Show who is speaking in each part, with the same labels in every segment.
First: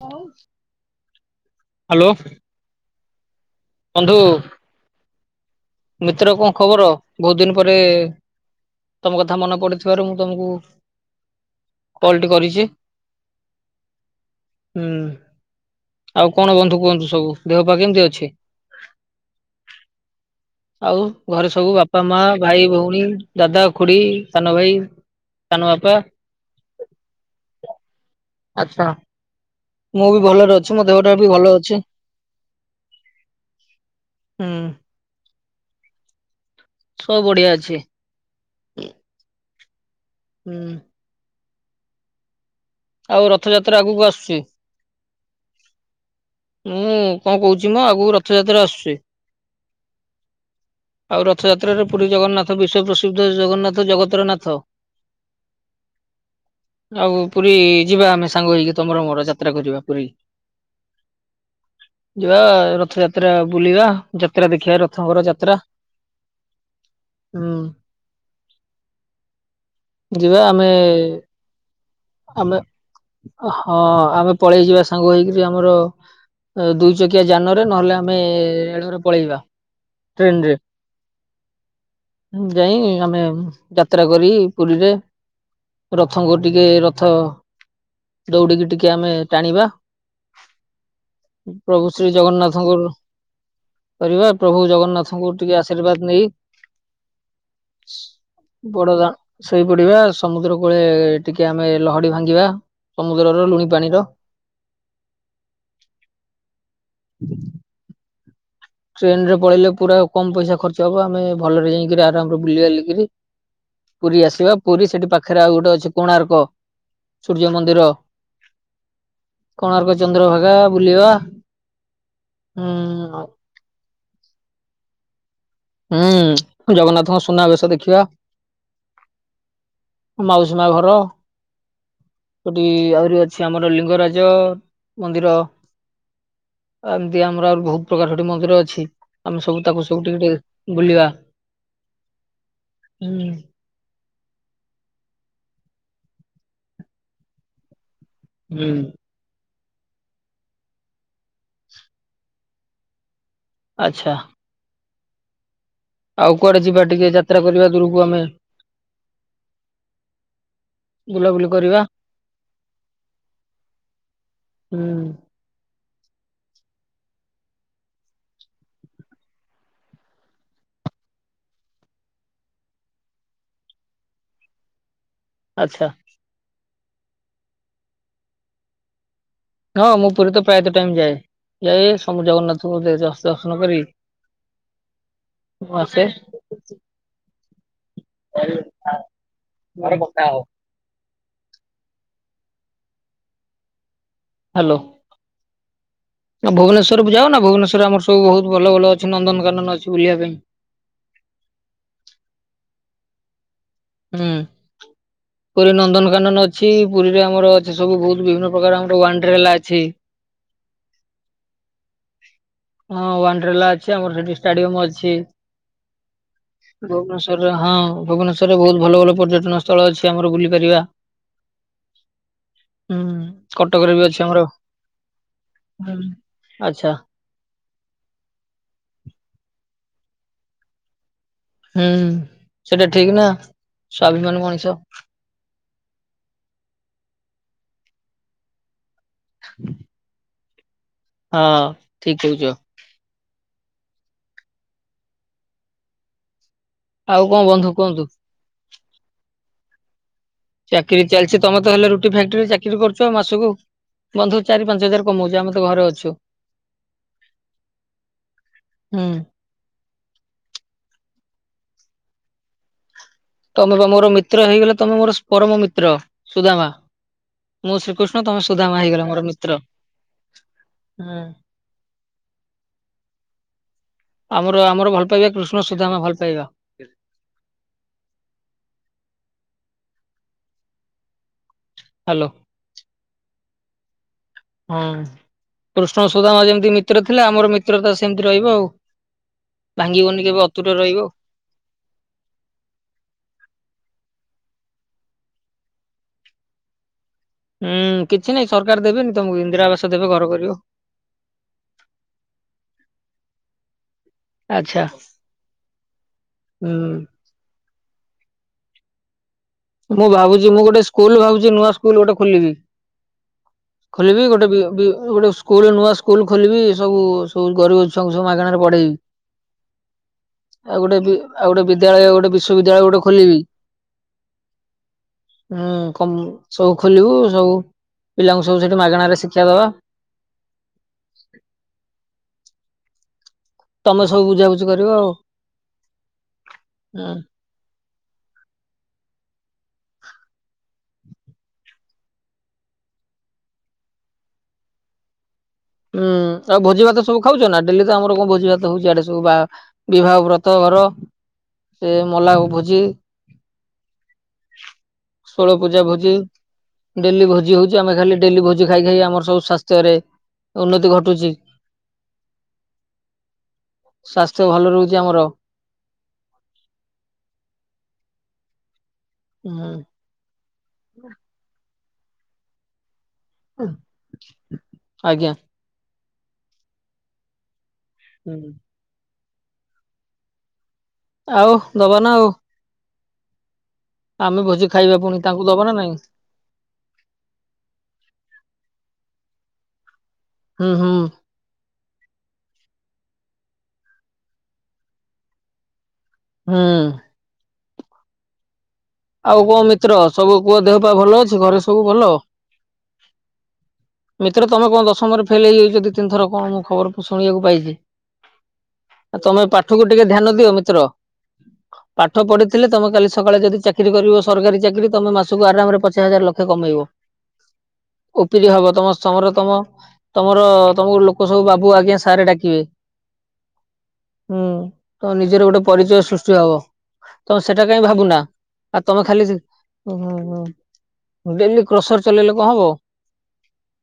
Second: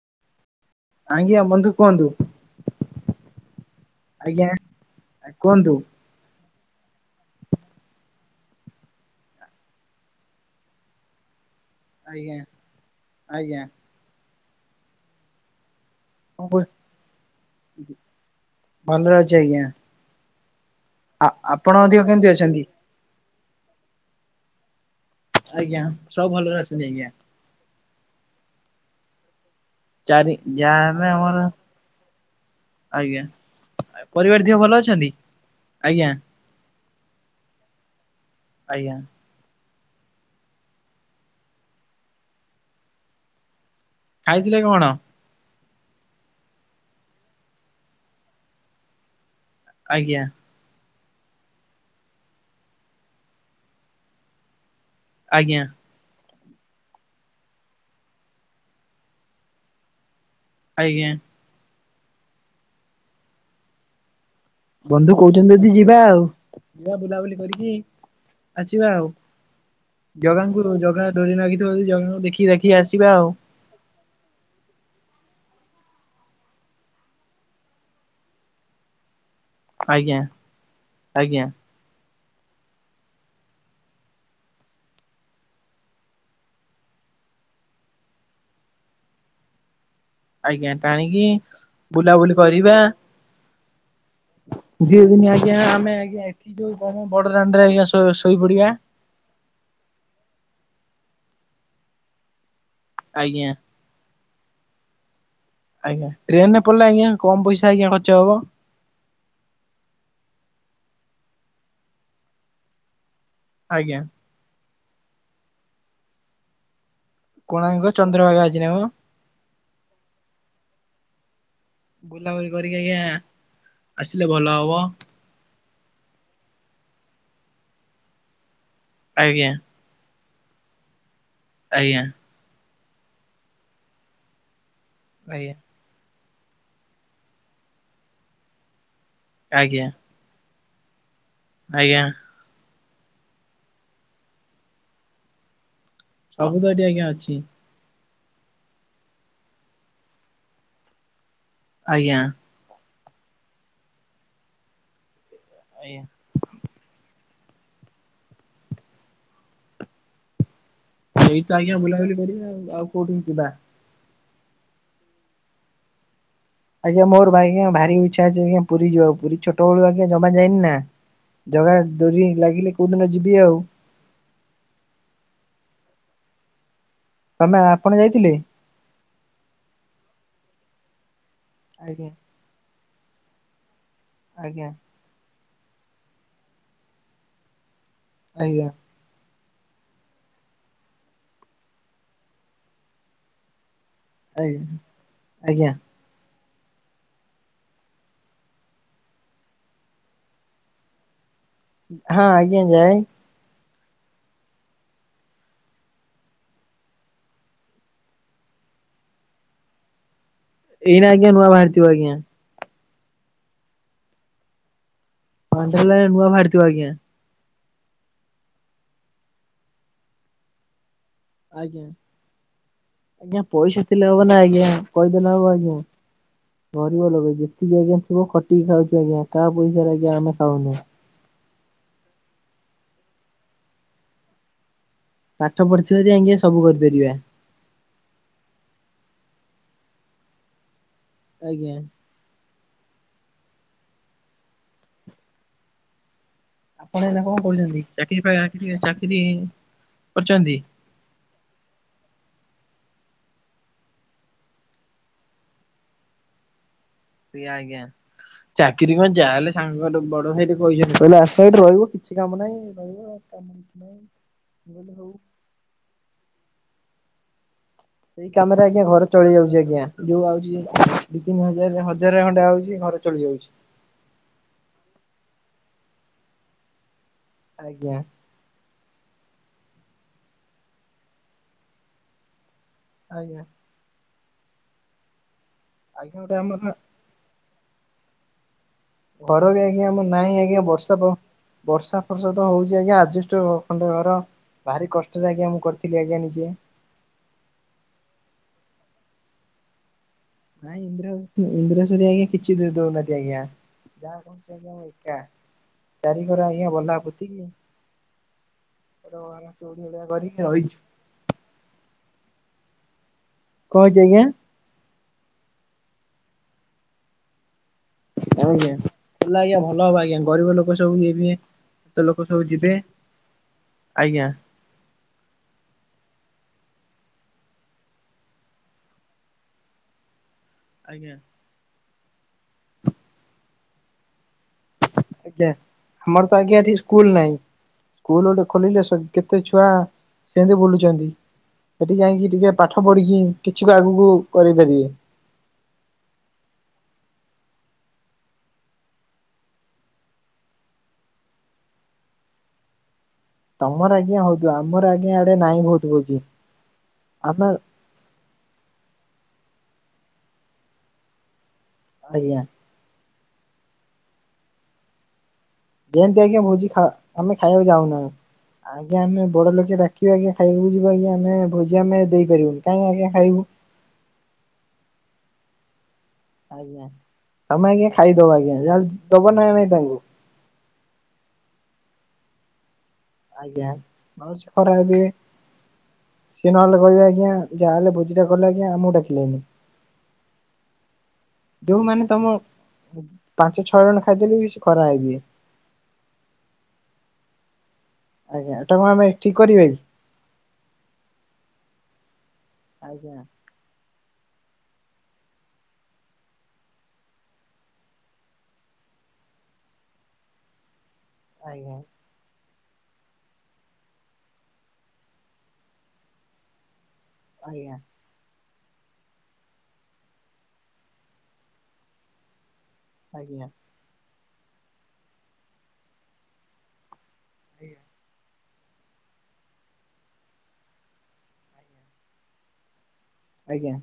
Speaker 1: ହଉ।
Speaker 2: ଆଜ୍ଞା ବନ୍ଧୁ କୁହନ୍ତୁ।
Speaker 1: ବନ୍ଧୁ
Speaker 2: ଆଜ୍ଞା କୁହନ୍ତୁ।
Speaker 1: ମିତ୍ର କଣ ଖବର ବହୁତ ଦିନ ପରେ ତମ କଥା ମନେ ପଡିଥିବାରୁ ମୁଁ ତମକୁ କଲଟି
Speaker 2: ଆଜ୍ଞା
Speaker 1: କରିଚି
Speaker 2: ଆଜ୍ଞା କଣ
Speaker 1: ହୁଁ। ଆଉ
Speaker 2: କହୁ
Speaker 1: କଣ ବନ୍ଧୁ କୁହନ୍ତୁ ସବୁ, ଦେହ ପା କେମିତି ଅଛି?
Speaker 2: ଭଲରେ ଅଛି ଆଜ୍ଞା।
Speaker 1: ଆଉ
Speaker 2: ଆ
Speaker 1: ଘରେ ସବୁ
Speaker 2: ଆପଣ ଅଧିକ
Speaker 1: ବାପା, ମା,
Speaker 2: କେମିତି ଅଛନ୍ତି?
Speaker 1: ଭାଇ, ଭଉଣୀ, ଦାଦା, ଖୁଡି ସାନ ଭାଇ। ସାନ
Speaker 2: ଆଜ୍ଞା
Speaker 1: ବାପା
Speaker 2: ସବୁ ଭଲରେ ଅଛନ୍ତି ଆଜ୍ଞା।
Speaker 1: ଆଛା ମୁଁ ବି
Speaker 2: ଚାରି
Speaker 1: ଭଲରେ ଅଛି
Speaker 2: ଯାହା
Speaker 1: ମ
Speaker 2: ହେଲେ
Speaker 1: ଦେହଟା ବି
Speaker 2: ଆମର
Speaker 1: ଭଲ ଅଛି।
Speaker 2: ଆଜ୍ଞା ପରିବାର
Speaker 1: ହୁଁ
Speaker 2: ଦିଅ ଭଲ ଅଛନ୍ତି ଆଜ୍ଞା।
Speaker 1: ସବୁ ବଢ଼ିଆ ଅଛି।
Speaker 2: ଆଜ୍ଞା।
Speaker 1: ହୁଁ। ଆଉ ରଥଯାତ୍ରା ଆଗକୁ ଆସୁ
Speaker 2: ଖାଇଥିଲେ କଣ?
Speaker 1: ମୁଁ କଣ କହୁଛି ମ ଆଗକୁ ରଥଯାତ୍ରା ଆସୁଚି।
Speaker 2: ଆଜ୍ଞା।
Speaker 1: ଆଉ ରଥଯାତ୍ରାରେ ପୁରୀ ଜଗନ୍ନାଥ ବିଶ୍ଵ ପ୍ରସିଦ୍ଧ ଜଗନ୍ନାଥ ଜଗତରନାଥ।
Speaker 2: ଆଜ୍ଞା।
Speaker 1: ଆଉ ପୁରୀ ଯିବା ଆମେ ସାଙ୍ଗ ହେଇକି ତମର ମୋର ଯାତ୍ରା କରିବା ପୁରୀ।
Speaker 2: ଆଜ୍ଞା।
Speaker 1: ଯିବା ରଥଯାତ୍ରା ବୁଲିବା। ଯାତ୍ରା ଦେଖିବା
Speaker 2: ବନ୍ଧୁ
Speaker 1: ରଥଙ୍କର
Speaker 2: କହୁଚନ୍ତି
Speaker 1: ଯାତ୍ରା
Speaker 2: ଯଦି ଯିବା ଆଉ। ଯିବା ବୁଲାବୁଲି
Speaker 1: ହୁଁ।
Speaker 2: କରିକି ଆସିବା ଆଉ।
Speaker 1: ଯିବା
Speaker 2: ଜଗାଙ୍କୁ
Speaker 1: ଆମେ
Speaker 2: ଜଗା ଡୋରି ନାଗିଥିବ ଯଦି ଜଗା
Speaker 1: ଆମେ ହଁ, ଆମେ ପଳେଇ ଯିବା ସାଙ୍ଗ ହେଇକରି ଆମର। ଦୁଇ ଚକିଆ ଯାନରେ ନହେଲେ ଆମେ ରେଳରେ ପଳେଇବା।
Speaker 2: ଆଜ୍ଞା
Speaker 1: ଟ୍ରେନ ରେ।
Speaker 2: ଆଜ୍ଞା
Speaker 1: ଯାଇ ଆମେ ଯାତ୍ରା କରି ପୁରୀରେ ରଥଙ୍କୁ ଟିକେ ର ରଥ ଦୌଡିକି ଟିକେ ଆମେ ଟାଣିବା।
Speaker 2: ଆଜ୍ଞା ଟାଣିକି
Speaker 1: ପ୍ରଭୁ ଶ୍ରୀ
Speaker 2: ବୁଲାବୁଲି କରିବା।
Speaker 1: ଜଗନ୍ନାଥଙ୍କର କରିବା। ପ୍ରଭୁ
Speaker 2: ଦି ଦିନ
Speaker 1: ଜଗନ୍ନାଥଙ୍କୁ ଟିକେ
Speaker 2: ଆଜ୍ଞା ଆମେ
Speaker 1: ଆଶୀର୍ବାଦ
Speaker 2: ଆଜ୍ଞା
Speaker 1: ନେଇ
Speaker 2: ଏଠି ଯୋଉ କଣ ବଡଦାଣ୍ଡରେ ଆଜ୍ଞା ଶୋ ଶୋଇପଡିବା
Speaker 1: ବଡଦା ଶୋଇପଡିବା, ସମୁଦ୍ର କୂଳେ ଟିକେ ଆମେ ଲହଡି ଭାଙ୍ଗିବା। ସମୁଦ୍ରର
Speaker 2: ଆଜ୍ଞା।
Speaker 1: ଲୁଣି ପାଣିର
Speaker 2: ଆଜ୍ଞା। ଟ୍ରେନରେ ପଳେଇଲେ ଆଜ୍ଞା କମ୍ ପଇସା ଆଜ୍ଞା ଖର୍ଚ୍ଚ ହବ।
Speaker 1: ଟ୍ରେନ ରେ ପଳେଇଲେ ପୁରା କମ ପଇସା ଖର୍ଚ୍ଚ ହବ। ଆମେ ଭଲରେ ଯାଇକିରି ଆରାମରେ ବୁଲି ବାଲିକିରି
Speaker 2: ଆଜ୍ଞା
Speaker 1: ପୁରୀ ଆସିବା। ପୁରୀ ସେଠି ପାଖରେ ଆଉ ଗୋଟେ ଅଛି କୋଣାର୍କ। ସୂର୍ଯ୍ୟ
Speaker 2: କୋଣାର୍କ
Speaker 1: ମନ୍ଦିର,
Speaker 2: ଚନ୍ଦ୍ରଭାଗା ଅଛି ନା କଣ?
Speaker 1: କୋଣାର୍କ ଚନ୍ଦ୍ର ଭାଗା ବୁଲିବା।
Speaker 2: ବୁଲାବୁଲି
Speaker 1: ହୁଁ
Speaker 2: କରିକି ଆଜ୍ଞା ଆସିଲେ ଭଲ ହବ।
Speaker 1: ହୁଁ, ଜଗନ୍ନାଥଙ୍କ ସୁନା ବେଶ ଦେଖିବା।
Speaker 2: ଆଜ୍ଞା।
Speaker 1: ମାଉସୀ ମା ଘର।
Speaker 2: ଆଜ୍ଞା।
Speaker 1: ସେଠି ଆହୁରି ଅଛି ଆମର ଲିଙ୍ଗରାଜ ମନ୍ଦିର।
Speaker 2: ଆଜ୍ଞା
Speaker 1: ଏମିତି ଆମର ଆହୁରି ବହୁତ ପ୍ରକାର ସେଠି ମନ୍ଦିର ଅଛି, ଆମେ ସବୁ ତାକୁ
Speaker 2: ଆଜ୍ଞା
Speaker 1: ସବୁ ଟିକେେ ଟିକେ ବୁଲିବା।
Speaker 2: ଆଜ୍ଞା।
Speaker 1: ହୁଁ।
Speaker 2: ସବୁତ ଏଠି ଆଜ୍ଞା ଅଛି।
Speaker 1: ହୁଁ।
Speaker 2: ଆଜ୍ଞା।
Speaker 1: ଆଚ୍ଛା।
Speaker 2: ଆଜ୍ଞା।
Speaker 1: ଆଉ କୁଆଡେ ଯିବା ଟିକେ ଯାତ୍ରା କରିବା ଦୂରକୁ ଆମେ। ବୁଲାବୁଲି
Speaker 2: ଏଇଠିତ ଆଜ୍ଞା
Speaker 1: କରିବା
Speaker 2: ବୁଲାବୁଲି କରିବେ ଆଉ କୋଉଠିକୁ ଯିବା।
Speaker 1: ହୁଁ।
Speaker 2: ଆଜ୍ଞା ମୋରବା ଆଜ୍ଞା ଭାରି ଇଚ୍ଛା ଅଛି, ଆଜ୍ଞା ପୁରୀ ଯିବାକୁ ପୁରୀ ଛୋଟବେଳୁ ଆଜ୍ଞା ଜମା ଯାଇନିନା। ଜଗା ଡୋରି ଲାଗିଲେ କୋଉ ଦିନ ଯିବି ଆଉ।
Speaker 1: ଆଚ୍ଛା।
Speaker 2: ତମେ ଆପଣ ଯାଇଥିଲେ।
Speaker 1: ହଁ ମୁଁ ପୁରୀ ତ ପ୍ରାୟତଃ ଟାଇମ୍ ଯାଏ। ଯାଏ
Speaker 2: ଆଜ୍ଞା
Speaker 1: ସବୁ ଜଗନ୍ନାଥଙ୍କୁ ଦ ଦର୍ଶନ କରିି
Speaker 2: ଆଜ୍ଞା।
Speaker 1: ମୁଁ ଆସେ।
Speaker 2: ଆଜ୍ଞା
Speaker 1: ମୋର ଗୋଟା ହଉ।
Speaker 2: ଏଇ ଆଜ୍ଞା।
Speaker 1: ଆଉ ଭୁବନେଶ୍ୱରକୁ ଯାଉନ ଭୁବନେଶ୍ୱରରେ ଆମର ସବୁ ବହୁତ ଭଲ ଭଲ ଅଛି ନନ୍ଦନକାନନ ଅଛି ବୁଲିବା ପାଇଁ।
Speaker 2: ହଁ ଆଜ୍ଞା ଯାଏ।
Speaker 1: ହୁଁ। ପୁରୀ ନନ୍ଦନକାନନ ଅଛି ପୁରୀରେ ଆମର ଅଛି ସବୁ ବହୁତ ବିଭିନ୍ନ ପ୍ରକାର ଆମର ୱାଡ୍ରେଲା ଅଛି।
Speaker 2: ଏଇନା ଆଜ୍ଞା ନୂଆ ବାହାରି ଥିବ ଆଜ୍ଞା।
Speaker 1: ହଁ ୱାଡ୍ରେ଼ଲା ଅଛି ଆମର ସେଠି ଷ୍ଟାଡିୟମ୍ ଅଛି।
Speaker 2: ୱାଡ଼୍ରେଲା ଏଇନା ନୂଆ ବାହାରିଥିବ ଆଜ୍ଞା।
Speaker 1: ଆରେ ହଁ ଭୁବନେଶ୍ୱରରେ ବହୁତୁ ଭଲ ଭଲ ପର୍ଯ୍ୟଟନ ସ୍ଥଳ ଅଛି ଆମର ବୁଲି ପାରିବା।
Speaker 2: ଆଜ୍ଞା।
Speaker 1: ହୁଁ
Speaker 2: ଆଜ୍ଞା ପଇସା
Speaker 1: କଟକରେ ବି
Speaker 2: ଥିଲେ
Speaker 1: ଅଛି
Speaker 2: ହବନା
Speaker 1: ଆମର
Speaker 2: ଆଜ୍ଞା କହିଦେଲେ ହବ ଆଜ୍ଞା
Speaker 1: ହୁଁ ଆଚ୍ଛା
Speaker 2: ଗରିବ ଲୋକ ଯିଏ ଏତିକି ଆଜ୍ଞା କୁହ ଖଟିକି ଖାଉଚୁ ଆଜ୍ଞା କାହା ପଇସାରେ ଆଜ୍ଞା ଆମେ ଖାଉନେ।
Speaker 1: ହୁଁ ସେଟା ଠିକ୍ ନା ସ୍ୱାଭିମାନ ମଣିଷ।
Speaker 2: ପାଠ ପଢିଥିବେ ଜଦି ଆଜ୍ଞା ସବୁ କରିପାରିବା।
Speaker 1: ହଁ
Speaker 2: ଆଜ୍ଞା।
Speaker 1: ଠିକ୍ କହୁଚ।
Speaker 2: ଆପଣ ଏଇନା
Speaker 1: ଆଉ
Speaker 2: କଣ
Speaker 1: ବନ୍ଧୁ
Speaker 2: କରୁଚନ୍ତି?
Speaker 1: କୁହନ୍ତୁ?
Speaker 2: ଚାକିରୀ ପାକିରୀ ଚାକିରୀ କରିଚନ୍ତି।
Speaker 1: ଚାକିରୀ ଚାଲିଚି ତମେତ ହେଲେ ରୁଟି ଫାକ୍ଟ୍ରିରେ ଚାକିରୀ କରୁଚ ମାସକୁ ବନ୍ଧୁ ଚାରି ପାଞ୍ଚ ହଜାର କମଉଚ ଆମେ ତ ଘରେ ଅଛୁ।
Speaker 2: ଆଜ୍ଞା ଆଜ୍ଞା ଚାକିରୀ
Speaker 1: ହୁଁ
Speaker 2: କଣ ଯାହା ହେଲେ ସାଙ୍ଗର ବଡଭାଇ ବି କହିଛନ୍ତି କହିଲେ ଆସ ଏଇଠି ରହିବ କିଛି କାମ ନାହିଁ ରହିବ ଆଉ।
Speaker 1: ତମେ ପା ମୋର ମିତ୍ର ହେଇଗଲେ ତମେ ମୋର ପରମମିତ୍ର ସୁଦାମା। ମୋ
Speaker 2: ସେଇ କାମରେ ଆଜ୍ଞା ଘର ଚଳିଯାଉଚି ଆଜ୍ଞା ଯୋଉ ଆଉଚି
Speaker 1: ହୁଁ।
Speaker 2: ଦି ତିନି ହଜା ହଜାରେ ଖଣ୍ଡେ ଆଉଚି ଘର ଚଳି ଯାଉଚି।
Speaker 1: ଆମର ଆମର ଭଲ ପାଇବା କୃଷ୍ଣ ସୁଦାମା ଭଲ ପାଇବା।
Speaker 2: ଆଜ୍ଞା।
Speaker 1: ହାଲୋ
Speaker 2: ଆଜ୍ଞା।
Speaker 1: ହଁ କୃଷ୍ଣ
Speaker 2: ଆଜ୍ଞା ଗୋଟେ
Speaker 1: ସୁଦାମା
Speaker 2: ଆମର
Speaker 1: ଯେମିତି ମିତ୍ର ଥିଲେ ଆମର ମିତ୍ରତା ସେମିତି ରହିବ ଆଉ।
Speaker 2: ଘର ବି ଆଜ୍ଞା ଆମର
Speaker 1: ଭାଙ୍ଗିବନି କେବେ
Speaker 2: ନାହିଁ ଆଜ୍ଞା
Speaker 1: ଅତୁଟ ରହିବ।
Speaker 2: ବର୍ଷା ପାଗ ବର୍ଷା ଫର୍ଷା ତ ହଉଚି ଆଜ୍ଞା ଆଜ୍ ବେଷ୍ଟ୍ ଖଣ୍ଡେ ଘର। ଭାରି କଷ୍ଟରେ ଆଜ୍ଞା ମୁଁ କରିଥିଲି ଆଜ୍ଞା ନିଜେ।
Speaker 1: ହୁଁ କିଛି ନାଇଁ ସରକାର ଦେବେନି ତମକୁ ଇନ୍ଦିରା ଆବାସ ଦେବେ ଘର କରିବ।
Speaker 2: ଇନ୍ଦିରା ଆବାସ ଇନ୍ଦିରା ଆବାସ ହରିକା ଆଜ୍ଞା କିଛି ବି ଦଉନାହାନ୍ତି ଆଜ୍ଞା। ଯାହା କରୁଚି ଆଜ୍ଞା
Speaker 1: ଆଚ୍ଛା
Speaker 2: ମୁଁ ଏକା ଚାରି କର
Speaker 1: ହୁଁ
Speaker 2: ଆଜ୍ଞା ବନ୍ଧା ପୋତି। ଗୋଟେ ଘର [unintelligible] ଭଳିଆ କରିକି ରହିଛୁ।
Speaker 1: ସ୍କୁଲ୍ ଭାବୁଛି ନୂଆ ସ୍କୁଲ୍ ଗୋଟେ ଖୋଲିବି
Speaker 2: କଣ ହେଇଛି ଆଜ୍ଞା
Speaker 1: ଖୋଲିବି ଗୋଟେ ବି ଗୋଟେ ସ୍କୁଲ ନୂଆ ସ୍କୁଲ ଖୋଲିବି ସବୁ ସବୁ ଗରିବ ଛୁଆଙ୍କୁ ସବୁ ମାଗଣାରେ ପଢେଇବି।
Speaker 2: ଭଲ ଆଜ୍ଞା ଭଲ ହବ ଆଜ୍ଞା ଗରିବ ଲୋକ
Speaker 1: ଆଉ ଗୋଟେ
Speaker 2: ସବୁ
Speaker 1: ବି ଆଉ ଗୋଟେ
Speaker 2: ଯିବତ
Speaker 1: ବିଦ୍ୟାଳୟ
Speaker 2: ଲୋକ
Speaker 1: ଗୋଟେ
Speaker 2: ସବୁ ଯିବେ।
Speaker 1: ବିଶ୍ୱବିଦ୍ୟାଳୟ ଗୋଟେ ଖୋଲିବି
Speaker 2: ଆଜ୍ଞା।
Speaker 1: ହୁଁ ସବୁ ଖୋଲିବୁ ସବୁ ପିଲାଙ୍କୁ ସବୁ ସେଠି ମାଗଣ ରେ ଶିକ୍ଷା ଦବା।
Speaker 2: ଆଜ୍ଞା।
Speaker 1: ତମେ ସବୁ ବୁଝାବୁଝି କରିବ ଆଉ।
Speaker 2: ଆଜ୍ଞା ଆମର ତ ଆଜ୍ଞା ଏଠି ସ୍କୁଲ ନାହିଁ। ସ୍କୁଲ ଗୋଟେ ଖୋଲିଲେ କେତେ ଛୁଆ ସେମିତି ବୁଲୁଛନ୍ତି। ସେଠି ଯାଇକି ଟିକେ ପାଠ ପଢିକି କିଛିତ ଆଗକୁ କରିପାରିବି।
Speaker 1: ହୁଁ ଆଉ ଭୋଜି ଭାତ ସବୁ ଖାଉଛ ନା ଡେଲି ତ ଆମର କଣ ଭୋଜି ଭାତ ହଉଛି ଆଡେ ସବୁ ବା ବିବାହ ବ୍ରତ ଘର ସେ ମଲା ଭୋଜି।
Speaker 2: ତମର ଆଜ୍ଞା ହଉଥିବ ଆମର ଆଜ୍ଞା ଆଡେ
Speaker 1: ଷୋଳ
Speaker 2: ନାଇଁ
Speaker 1: ପୂଜା
Speaker 2: ଭୋଜି ଫୋଜିି
Speaker 1: ଡେଲି
Speaker 2: ଆମ
Speaker 1: ଭୋଜି ହଉଛି ଆମେ ଖାଲି ଡେଲି ଭୋଜି ଖାଇ ଖାଇ ଆମର ସବୁ ସ୍ବାସ୍ଥ୍ୟରେ ଉନ୍ନତି ଘଟୁଛି।
Speaker 2: ଆଜ୍ଞା।
Speaker 1: ସ୍ଵାସ୍ଥ୍ୟ ଭଲ ରହୁଛି ଆମର।
Speaker 2: ସେମିତି ଆଜ୍ଞା ଭୋଜି ଆମେ ଖାଁ ଖାଇବାକୁ ଯାଉନାହୁଁ ଆଜ୍ଞା ଆମେ ବଡ
Speaker 1: ହୁଁ
Speaker 2: ଲୋକେ [unintelligible] ଆ ଖାଇବାକୁ ଯିବା ଆ ଆମେ ଭୋଜି ଆମେ ଦେଇପାରିବୁ କାଇହିଁ ଆଜ୍ଞା ଖାଇବୁ।
Speaker 1: ଆଜ୍ଞା।
Speaker 2: ଆଜ୍ଞା ତମେ ଆଜ୍ଞା ଖାଇଦବ
Speaker 1: ହୁଁ।
Speaker 2: ଆଜ୍ଞା ଯା ଦବ ନାାଇ ନାଇଁ ତାଙ୍କୁ।
Speaker 1: ଆଉ ଦବା ନା ଆଉ।
Speaker 2: ଆଜ୍ଞା। ନହେଲେ
Speaker 1: ଆମେ
Speaker 2: ସେ ଖରାପ
Speaker 1: ଭୋଜି ଖାଇବା
Speaker 2: ଭାବିବେ।
Speaker 1: ପୁଣି ତାଙ୍କୁ ଦବା ନା ନାଇଁ।
Speaker 2: ସିଏ ନହଲେ କହିବେ ଆଜ୍ଞା ଯାହାହେଲେ ଭୋଜିଟା କଲା ଆଜ୍ଞା ଆମକୁ ଡାକିଲନି।
Speaker 1: ହୁଁ ହୁଁ।
Speaker 2: ଯୋଉମାନୋନ ତମ ପାଞ୍ଚ ଛଅ ଜଣ ଖାଇଦେଲେ ବି ସେ ଖରା ହେ [unintelligible]
Speaker 1: ହୁଁ ହୁଁ।
Speaker 2: ଆଜ୍ଞା [unintelligible]
Speaker 1: ଆଉ କଣ
Speaker 2: କି?
Speaker 1: ମିତ୍ର ସବୁ କୁହ ଦେହ ପା ଭଲ ଅଛି ଘରେ ସବୁ ଭଲ?
Speaker 2: ଆଜ୍ଞା।
Speaker 1: [inaudible] ମିତ୍ର ତମେ କଣ ଦଶମ ରେ ଫେଲ ହେଇଯାଉଛନ୍ତି ତିନିଥର କଣ ମୁଁ ଖବରକୁୁ ଶୁଣିବାକୁ ପାଇଛି। ଆ ତମେ ପାଠକୁ ଟିକେ ଧ୍ୟାନ ଦିଅ ମିତ୍ର।
Speaker 2: ଆଜ୍ଞା।
Speaker 1: ପାଠ ପଢିଥିଲେ ତମେ କାଲି ସକାଳେ ଯଦି ଚା ଚାକିରି କରିବ ସରକାରୀ ଚାକିରି ତମେ ମାସକୁ ଆରାମରେ ପଚାଶ ହଜାର ଲକ୍ଷ କମେଇବ।
Speaker 2: ଆଜ୍ଞା।
Speaker 1: ଉପିରି ହବ ତମ ସମର ତମ ତମର ତମକୁ ଲୋକ ସବୁ ବାବୁ ଆଜ୍ଞା ସାରେ ଡାକିବେ।
Speaker 2: ଆଜ୍ଞା।
Speaker 1: ହୁଁ ତ ନିଜର ଗୋଟେ ପରିଚୟ ସୃଷ୍ଟି ହବ ତମ ସେଟା କାଇହିଁ ଭାବୁନା। ଆଉ ତମେ ଖାଲି ଡେଲି କ୍ରସର ଚଲେଇଲେ କଣ ହବ।
Speaker 2: ଆଜ୍ଞା।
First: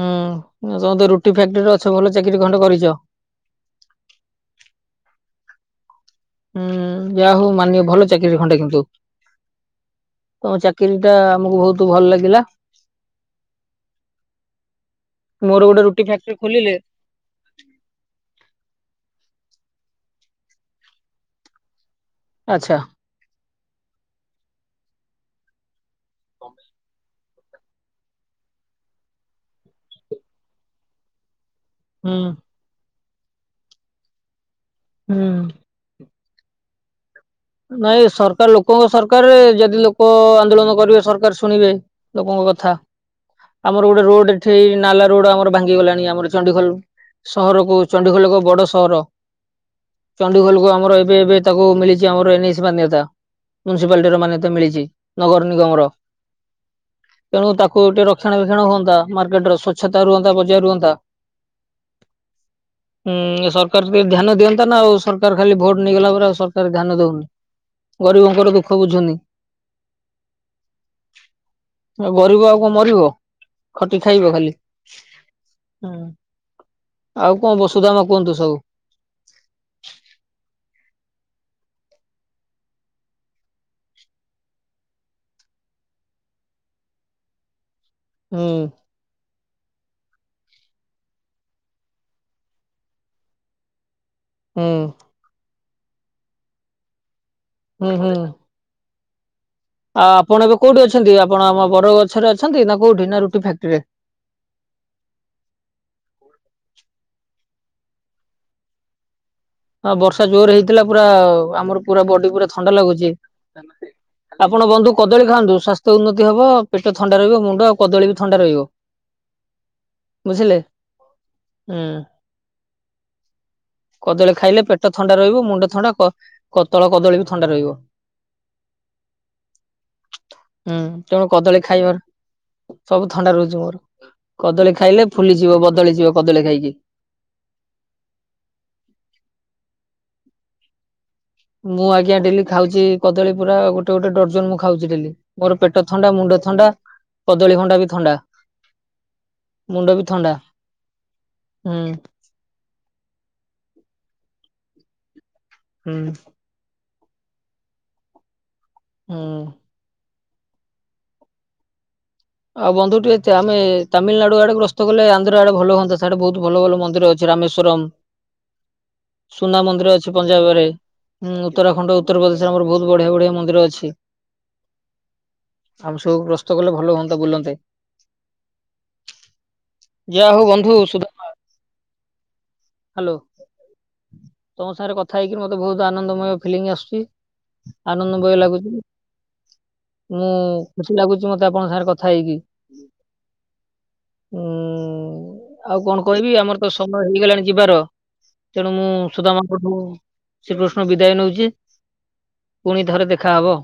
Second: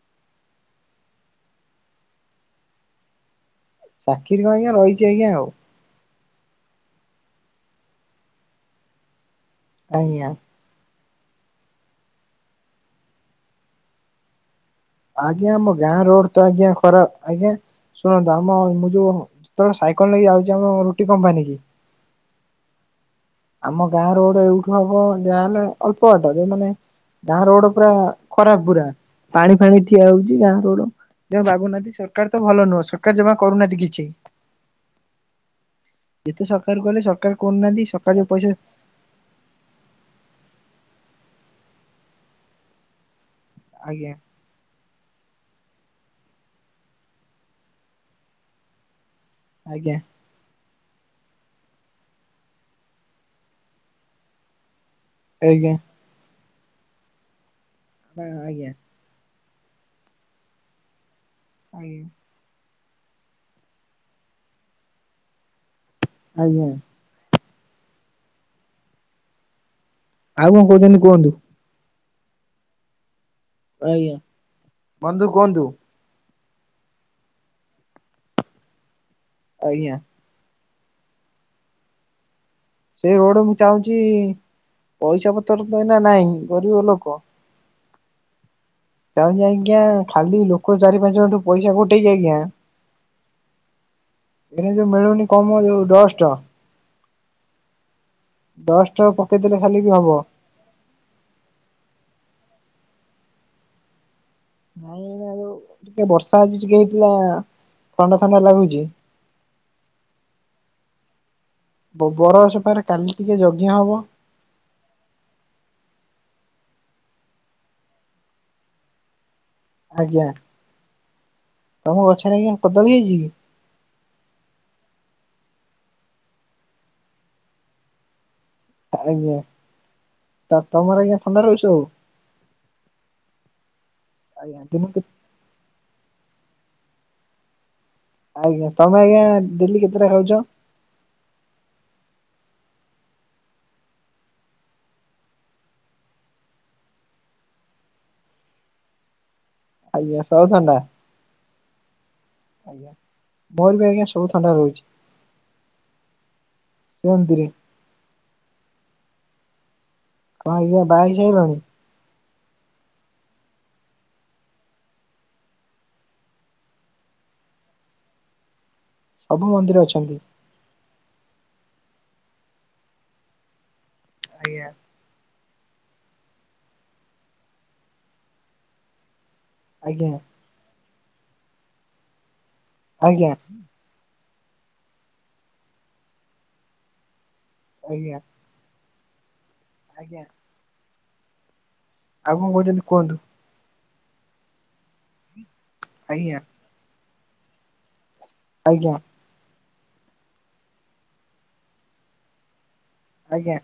Speaker 1: ହୁଁ ତ ତ ରୁଟି ଫାକ୍ଟ୍ରିରେ ଅଛ ଭଲ ଚାକିରରି ଖଣ୍ଡେ କରିଛ।
Speaker 2: ଚାକିରୀ କଣ ଆଜ୍ଞା ରହିଛି ଆଜ୍ଞା ଆଉ।
Speaker 1: ହୁଁ ଯୟା ହଉ ମାନିବ ଭଲ ଚାକିରି ଖଣ୍ଡେ କିନ୍ତୁ।
Speaker 2: ଆଜ୍ଞା।
Speaker 1: ତମ ଚାକିରି ଟା ଆମକୁ ବହୁତ ଭଲ ଲାଗିଲା।
Speaker 2: ଆଜ୍ଞା
Speaker 1: ମୋର
Speaker 2: ଆମ
Speaker 1: ଗୋଟେ
Speaker 2: ଗାଁ
Speaker 1: ରୁଟି
Speaker 2: ରୋଡ
Speaker 1: ଫ୍ୟାକ୍ଟ୍ରି
Speaker 2: ତ ଆଜ୍ଞା
Speaker 1: ଖୋଲିଲେ
Speaker 2: ଖରାପ ଆଜ୍ଞା। ଶୁଣନ୍ତୁ ଆମ ମୁଁ ଯୋଉ ଯେତେବେଳେ ସାଇକଲ ନେଇକି ଯାଉଛି ଆମ ରୁଟି କମ୍ପାନୀ କି
Speaker 1: ଆଚ୍ଛା।
Speaker 2: ଆମ ଗାଁ ର ଗୋଟେ ଏଇଠୁ ହବ ଯାହାହେଲେ ଅଳ୍ପ ବାଟ ଯୋଉ ମାନେ ଗାଁ ରୋଡ ପୁରା ଖରାପ ପୁରା ପାଣି ଫାଣି ଠିଆ ହଉଛି ଗାଁ ରୋଡ ଜମା ବାଗଉନାହାନ୍ତି।
Speaker 1: ହୁଁ
Speaker 2: ସରକାର ତ ଭଲ ନୁହଁ ସରକାର ଜମା କରୁନାହାନ୍ତି କିଛି।
Speaker 1: ହୁଁ।
Speaker 2: ଯେତେ ସକାକାର ଗଲୁ ସ
Speaker 1: ନାଇଁ ସରକାର ଲୋକଙ୍କ ସର ସରକାରରେ ଯଦି ଲୋକ ଆନ୍ଦୋଳନ କରିବେ ସରକାର ଶୁଣିବେ ଲୋକଙ୍କ କଥା। ଆମର ଗୋଟେ
Speaker 2: ଆଜ୍ଞା
Speaker 1: ରୋଡ ଏଠି ନାଲା ରୋଡ ଆମର ଭାଙ୍ଗିଗଲାଣି ଆମର ଚଣ୍ଡିଖୋଲ ସହରକୁୁ ଚଣ୍ଡିଖୋଲ ଏକ ବଡ ସହର।
Speaker 2: ଆଜ୍ଞା।
Speaker 1: ଚଣ୍ଡିଖୋଲକୁୁ ଆମର ଏବେ ଏବେ ତାକୁ ମିଳିଛି ଆମର ଏନ ଏ ସି ମାନ୍ୟତା ମୁନ୍ସୀପାଲଟି ର ମାନ୍ୟତା ମିଳିଛି। ନଗର
Speaker 2: ଆଜ୍ଞା
Speaker 1: ନିଗମର ତେଣୁ ତାକୁ ଟିକେ ରକ୍ଷଣ ବକ୍ଷଣ
Speaker 2: ଆଜ୍ଞା
Speaker 1: ହୁଅନ୍ତା ମାର୍କେଟ ର ସ୍ଵଚ୍ଛତା ରୁଅନ୍ତା ବଜାୟ ରୁହନ୍ତା।
Speaker 2: ଆମ
Speaker 1: ହୁଁ ସରକାର ଟିକେ ଧ୍ୟାନ ଦିଅନ୍ତା ନା ଆଉ ସରକାର ଖାଲି ଭୋଟ ନେଇଗଲା ପରେ ଆଉ ସର
Speaker 2: ଆଜ୍ଞା
Speaker 1: [unintelligible] ଦଉନି ଗରିବଙ୍କର ଦୁଃଖ ବୁଝୁନି।
Speaker 2: ଆଉ କଣ କହୁଛନ୍ତି କୁହନ୍ତୁ।
Speaker 1: ଗରିବ ଆଉ କଣ ମରିବ ଖଟି
Speaker 2: ଆଜ୍ଞା
Speaker 1: ଖାଇବ ଖାଲି
Speaker 2: ବନ୍ଧୁ କୁହନ୍ତୁ
Speaker 1: ହୁଁ। ଆଉ କଣ ବସୁଧାମ କୁହନ୍ତୁ ସବୁ?
Speaker 2: ଆଜ୍ଞା। ସେ ରୋଡ ମୁଁ ଚାହୁଁଛି ପଇସା ପତ୍ର ତ ଏଇ ନା ନାହିଁ ଗରିବ ଲୋକ
Speaker 1: ହୁଁ।
Speaker 2: [unintelligible] ଆଜ୍ଞା ଖାଲି ଲୋକ ଚାରି ପାଞ୍ଚ ଘଣ୍ଠୁ ପଇସା ଗୋଟେଇଛି ଆଜ୍ଞା।
Speaker 1: ହୁଁ
Speaker 2: ଏନ ଯୋଉ ମିଳୁନି କମ ଯୋଉ ଦଶ ଟଙ୍କା
Speaker 1: ହୁଁ ହୁଁ।
Speaker 2: ଦଶ ଟପ କେତେଟା ଖାଲି ଗେ
Speaker 1: ଆଉ ଆପଣ ଏବେ କୋଉଠି ଅଛନ୍ତି ଆପଣ ଆମ ବରଗଛରେ ଅଛନ୍ତି ନା କୋଉଠି ନା ରୁଟି ଫାକ୍ଟ୍ରିରେ?
Speaker 2: ନାଇଁ ଏଇନା ଯୋଉ ଟିକେ ବର୍ଷା ହୋଉଛି ଟିକେ ଏଇକିନା ଥଣ୍ଡା ଥଣ୍ଡା ଲାଗୁଛି।
Speaker 1: ହଁ ବର୍ଷା ଜୋର ହେଇଥିଲା ପୁରା ଆମର ପୁରା
Speaker 2: ବର
Speaker 1: ବଡି ପୁରା
Speaker 2: ଗଛ
Speaker 1: ଥଣ୍ଡା
Speaker 2: ପାଖରେ
Speaker 1: ଲାଗୁଛି।
Speaker 2: କାଲି ଟିକେ ଯଜ୍ଞ ହବ
Speaker 1: [inaudible] ଆପଣ ବନ୍ଧୁ କଦଳୀ ଖାଆନ୍ତୁ ସ୍ୱାସ୍ଥ୍ୟ ଉନ୍ନତି ହବ ପେଟ ଥଣ୍ଡା ରହିବ ମୁଣ୍ଡ ଆଉ କଦଳୀ ବି ଥଣ୍ଡା ରହିବ।
Speaker 2: ଆଜ୍ଞା।
Speaker 1: ବୁଝିଲେ ହୁଁ
Speaker 2: ତମ ଗଛରେ ଆଜ୍ଞା କଦଳୀ ହେଇଛି କି?
Speaker 1: କଦଳୀ ଖାଇଲେ ପେଟ ଥଣ୍ଡା ରହିବ ମୁଣ୍ଡ ଥଣ୍ଡା କ ତଳ କଦଳୀ ବି ଥଣ୍ଡା ରହିବ।
Speaker 2: ଆଜ୍ଞା।
Speaker 1: ହୁଁ
Speaker 2: ତମର ଆଜ୍ଞା
Speaker 1: ତେଣୁ
Speaker 2: ଥଣ୍ଡା
Speaker 1: କଦଳୀ
Speaker 2: ରହୁଛି ସବୁ?
Speaker 1: ଖାଇବାର ସବୁ ଥଣ୍ଡା ରହୁଛି ମୋର
Speaker 2: ଆଜ୍ଞା
Speaker 1: କଦଳୀ
Speaker 2: ଦିନକୁ
Speaker 1: ଖାଇଲେ ଫୁଲିଯିବ ବଦଳି ଯିବ କଦଳୀ ଖାଇକି।
Speaker 2: ଆଜ୍ଞା ତମେ ଆଜ୍ଞା ଡେଲି କେତେଟା ଖାଉଛ?
Speaker 1: ମୁଁ ଆଜ୍ଞା ଡେଲି ଖାଉଛି କଦଳୀ ପୁରା ଗୋଟେ ଗୋଟେ ଡରଜନ ମୁଁ ଖାଉଛି ଡେଲି। ମୋର ପେଟ ଥଣ୍ଡା ମୁଣ୍ଡ ଥଣ୍ଡା କଦଳୀ ଭଣ୍ଡା ବି ଥଣ୍ଡା। ମୁଣ୍ଡ ବି
Speaker 2: ଆଜ୍ଞା
Speaker 1: ଥଣ୍ଡା
Speaker 2: ସବୁ
Speaker 1: ହୁଁ।
Speaker 2: ଆଜ୍ଞା ମୋର ବି ଆଜ୍ଞା ସବୁ ଥଣ୍ଡା ରହୁଛି।
Speaker 1: ହୁଁ।
Speaker 2: ଶ୍ରୀମନ୍ତି ରେ।
Speaker 1: ଉଁ।
Speaker 2: କଣ ଆଜ୍ଞା ବାହାହେଇ ସାଇଲଣି?
Speaker 1: ଆଉ ବନ୍ଧୁ ଟିକେ ଆମେ ତାମିଲନାଡୁ ଆଡେ ଗ୍ରସ୍ତ କଲେ ଆନ୍ଧ୍ର ଆଡେ ଭଲ ହୁଅନ୍ତା ସିଆଡେ ବହୁତ ଭଲ ଭଲ ମନ୍ଦିର ଅଛି। ରାମେଶ୍ଵରମ
Speaker 2: ସବୁ
Speaker 1: ସୁନା ମନ୍ଦିର ଅଛି
Speaker 2: ଅଛନ୍ତି
Speaker 1: ପଞ୍ଜାବରେ। ଉଁ ଉତ୍ତରାଖଣ୍ଡ ଉତ୍ତର ପ୍ରଦେଶରେ ଆମର ବହୁତ ବଢିଆ ବଢିଆ ମନ୍ଦିର ଅଛି।
Speaker 2: ଆଜ୍ଞା।
Speaker 1: ଆମେ ସବୁ ପ୍ରସ୍ତ କଲେ ଭଲ ହୁଅନ୍ତା ବୁଲନ୍ତେ।
Speaker 2: ଆଜ୍ଞା
Speaker 1: ଜିଆ ହଉ ବନ୍ଧୁ ସୁଧା ହ୍ୟାଲୋ
Speaker 2: ଆଜ୍ଞା
Speaker 1: ତମ ସାଙ୍ଗରେ କଥା ହେଇକି ମତେ ବହୁତ ଆନନ୍ଦମୟ ଫିଲଙ୍ଗ ଆସୁଛି।
Speaker 2: ଆଜ୍ଞା
Speaker 1: ଆନନ୍ଦ ଭୟ ଲାଗୁଛି
Speaker 2: ଆଜ୍ଞା।
Speaker 1: ମୁଁ ଖୁସି ଲାଗୁଛି ମତେ ଆପଣଙ୍କ ସାଙ୍ଗରେ କ
Speaker 2: ଆଉ କଣ କହୁଛନ୍ତି କୁହନ୍ତୁ।
Speaker 1: ଉଁ ଆଉ କଣ
Speaker 2: ଆଜ୍ଞା।
Speaker 1: କହିବି ଆମର ତ ସମୟ ହେଇଗଲାଣି ଯିବାର। ତେଣୁ ମୁଁ
Speaker 2: ଆଜ୍ଞା
Speaker 1: ସୁଦାମଙ୍କଠୁ ଶ୍ରୀକୃଷ୍ଣ ବିଦାୟ ନଉଛି ପୁଣି ଥରେ ଦେ
Speaker 2: ଆଜ୍ଞା।
Speaker 1: ଖାହ।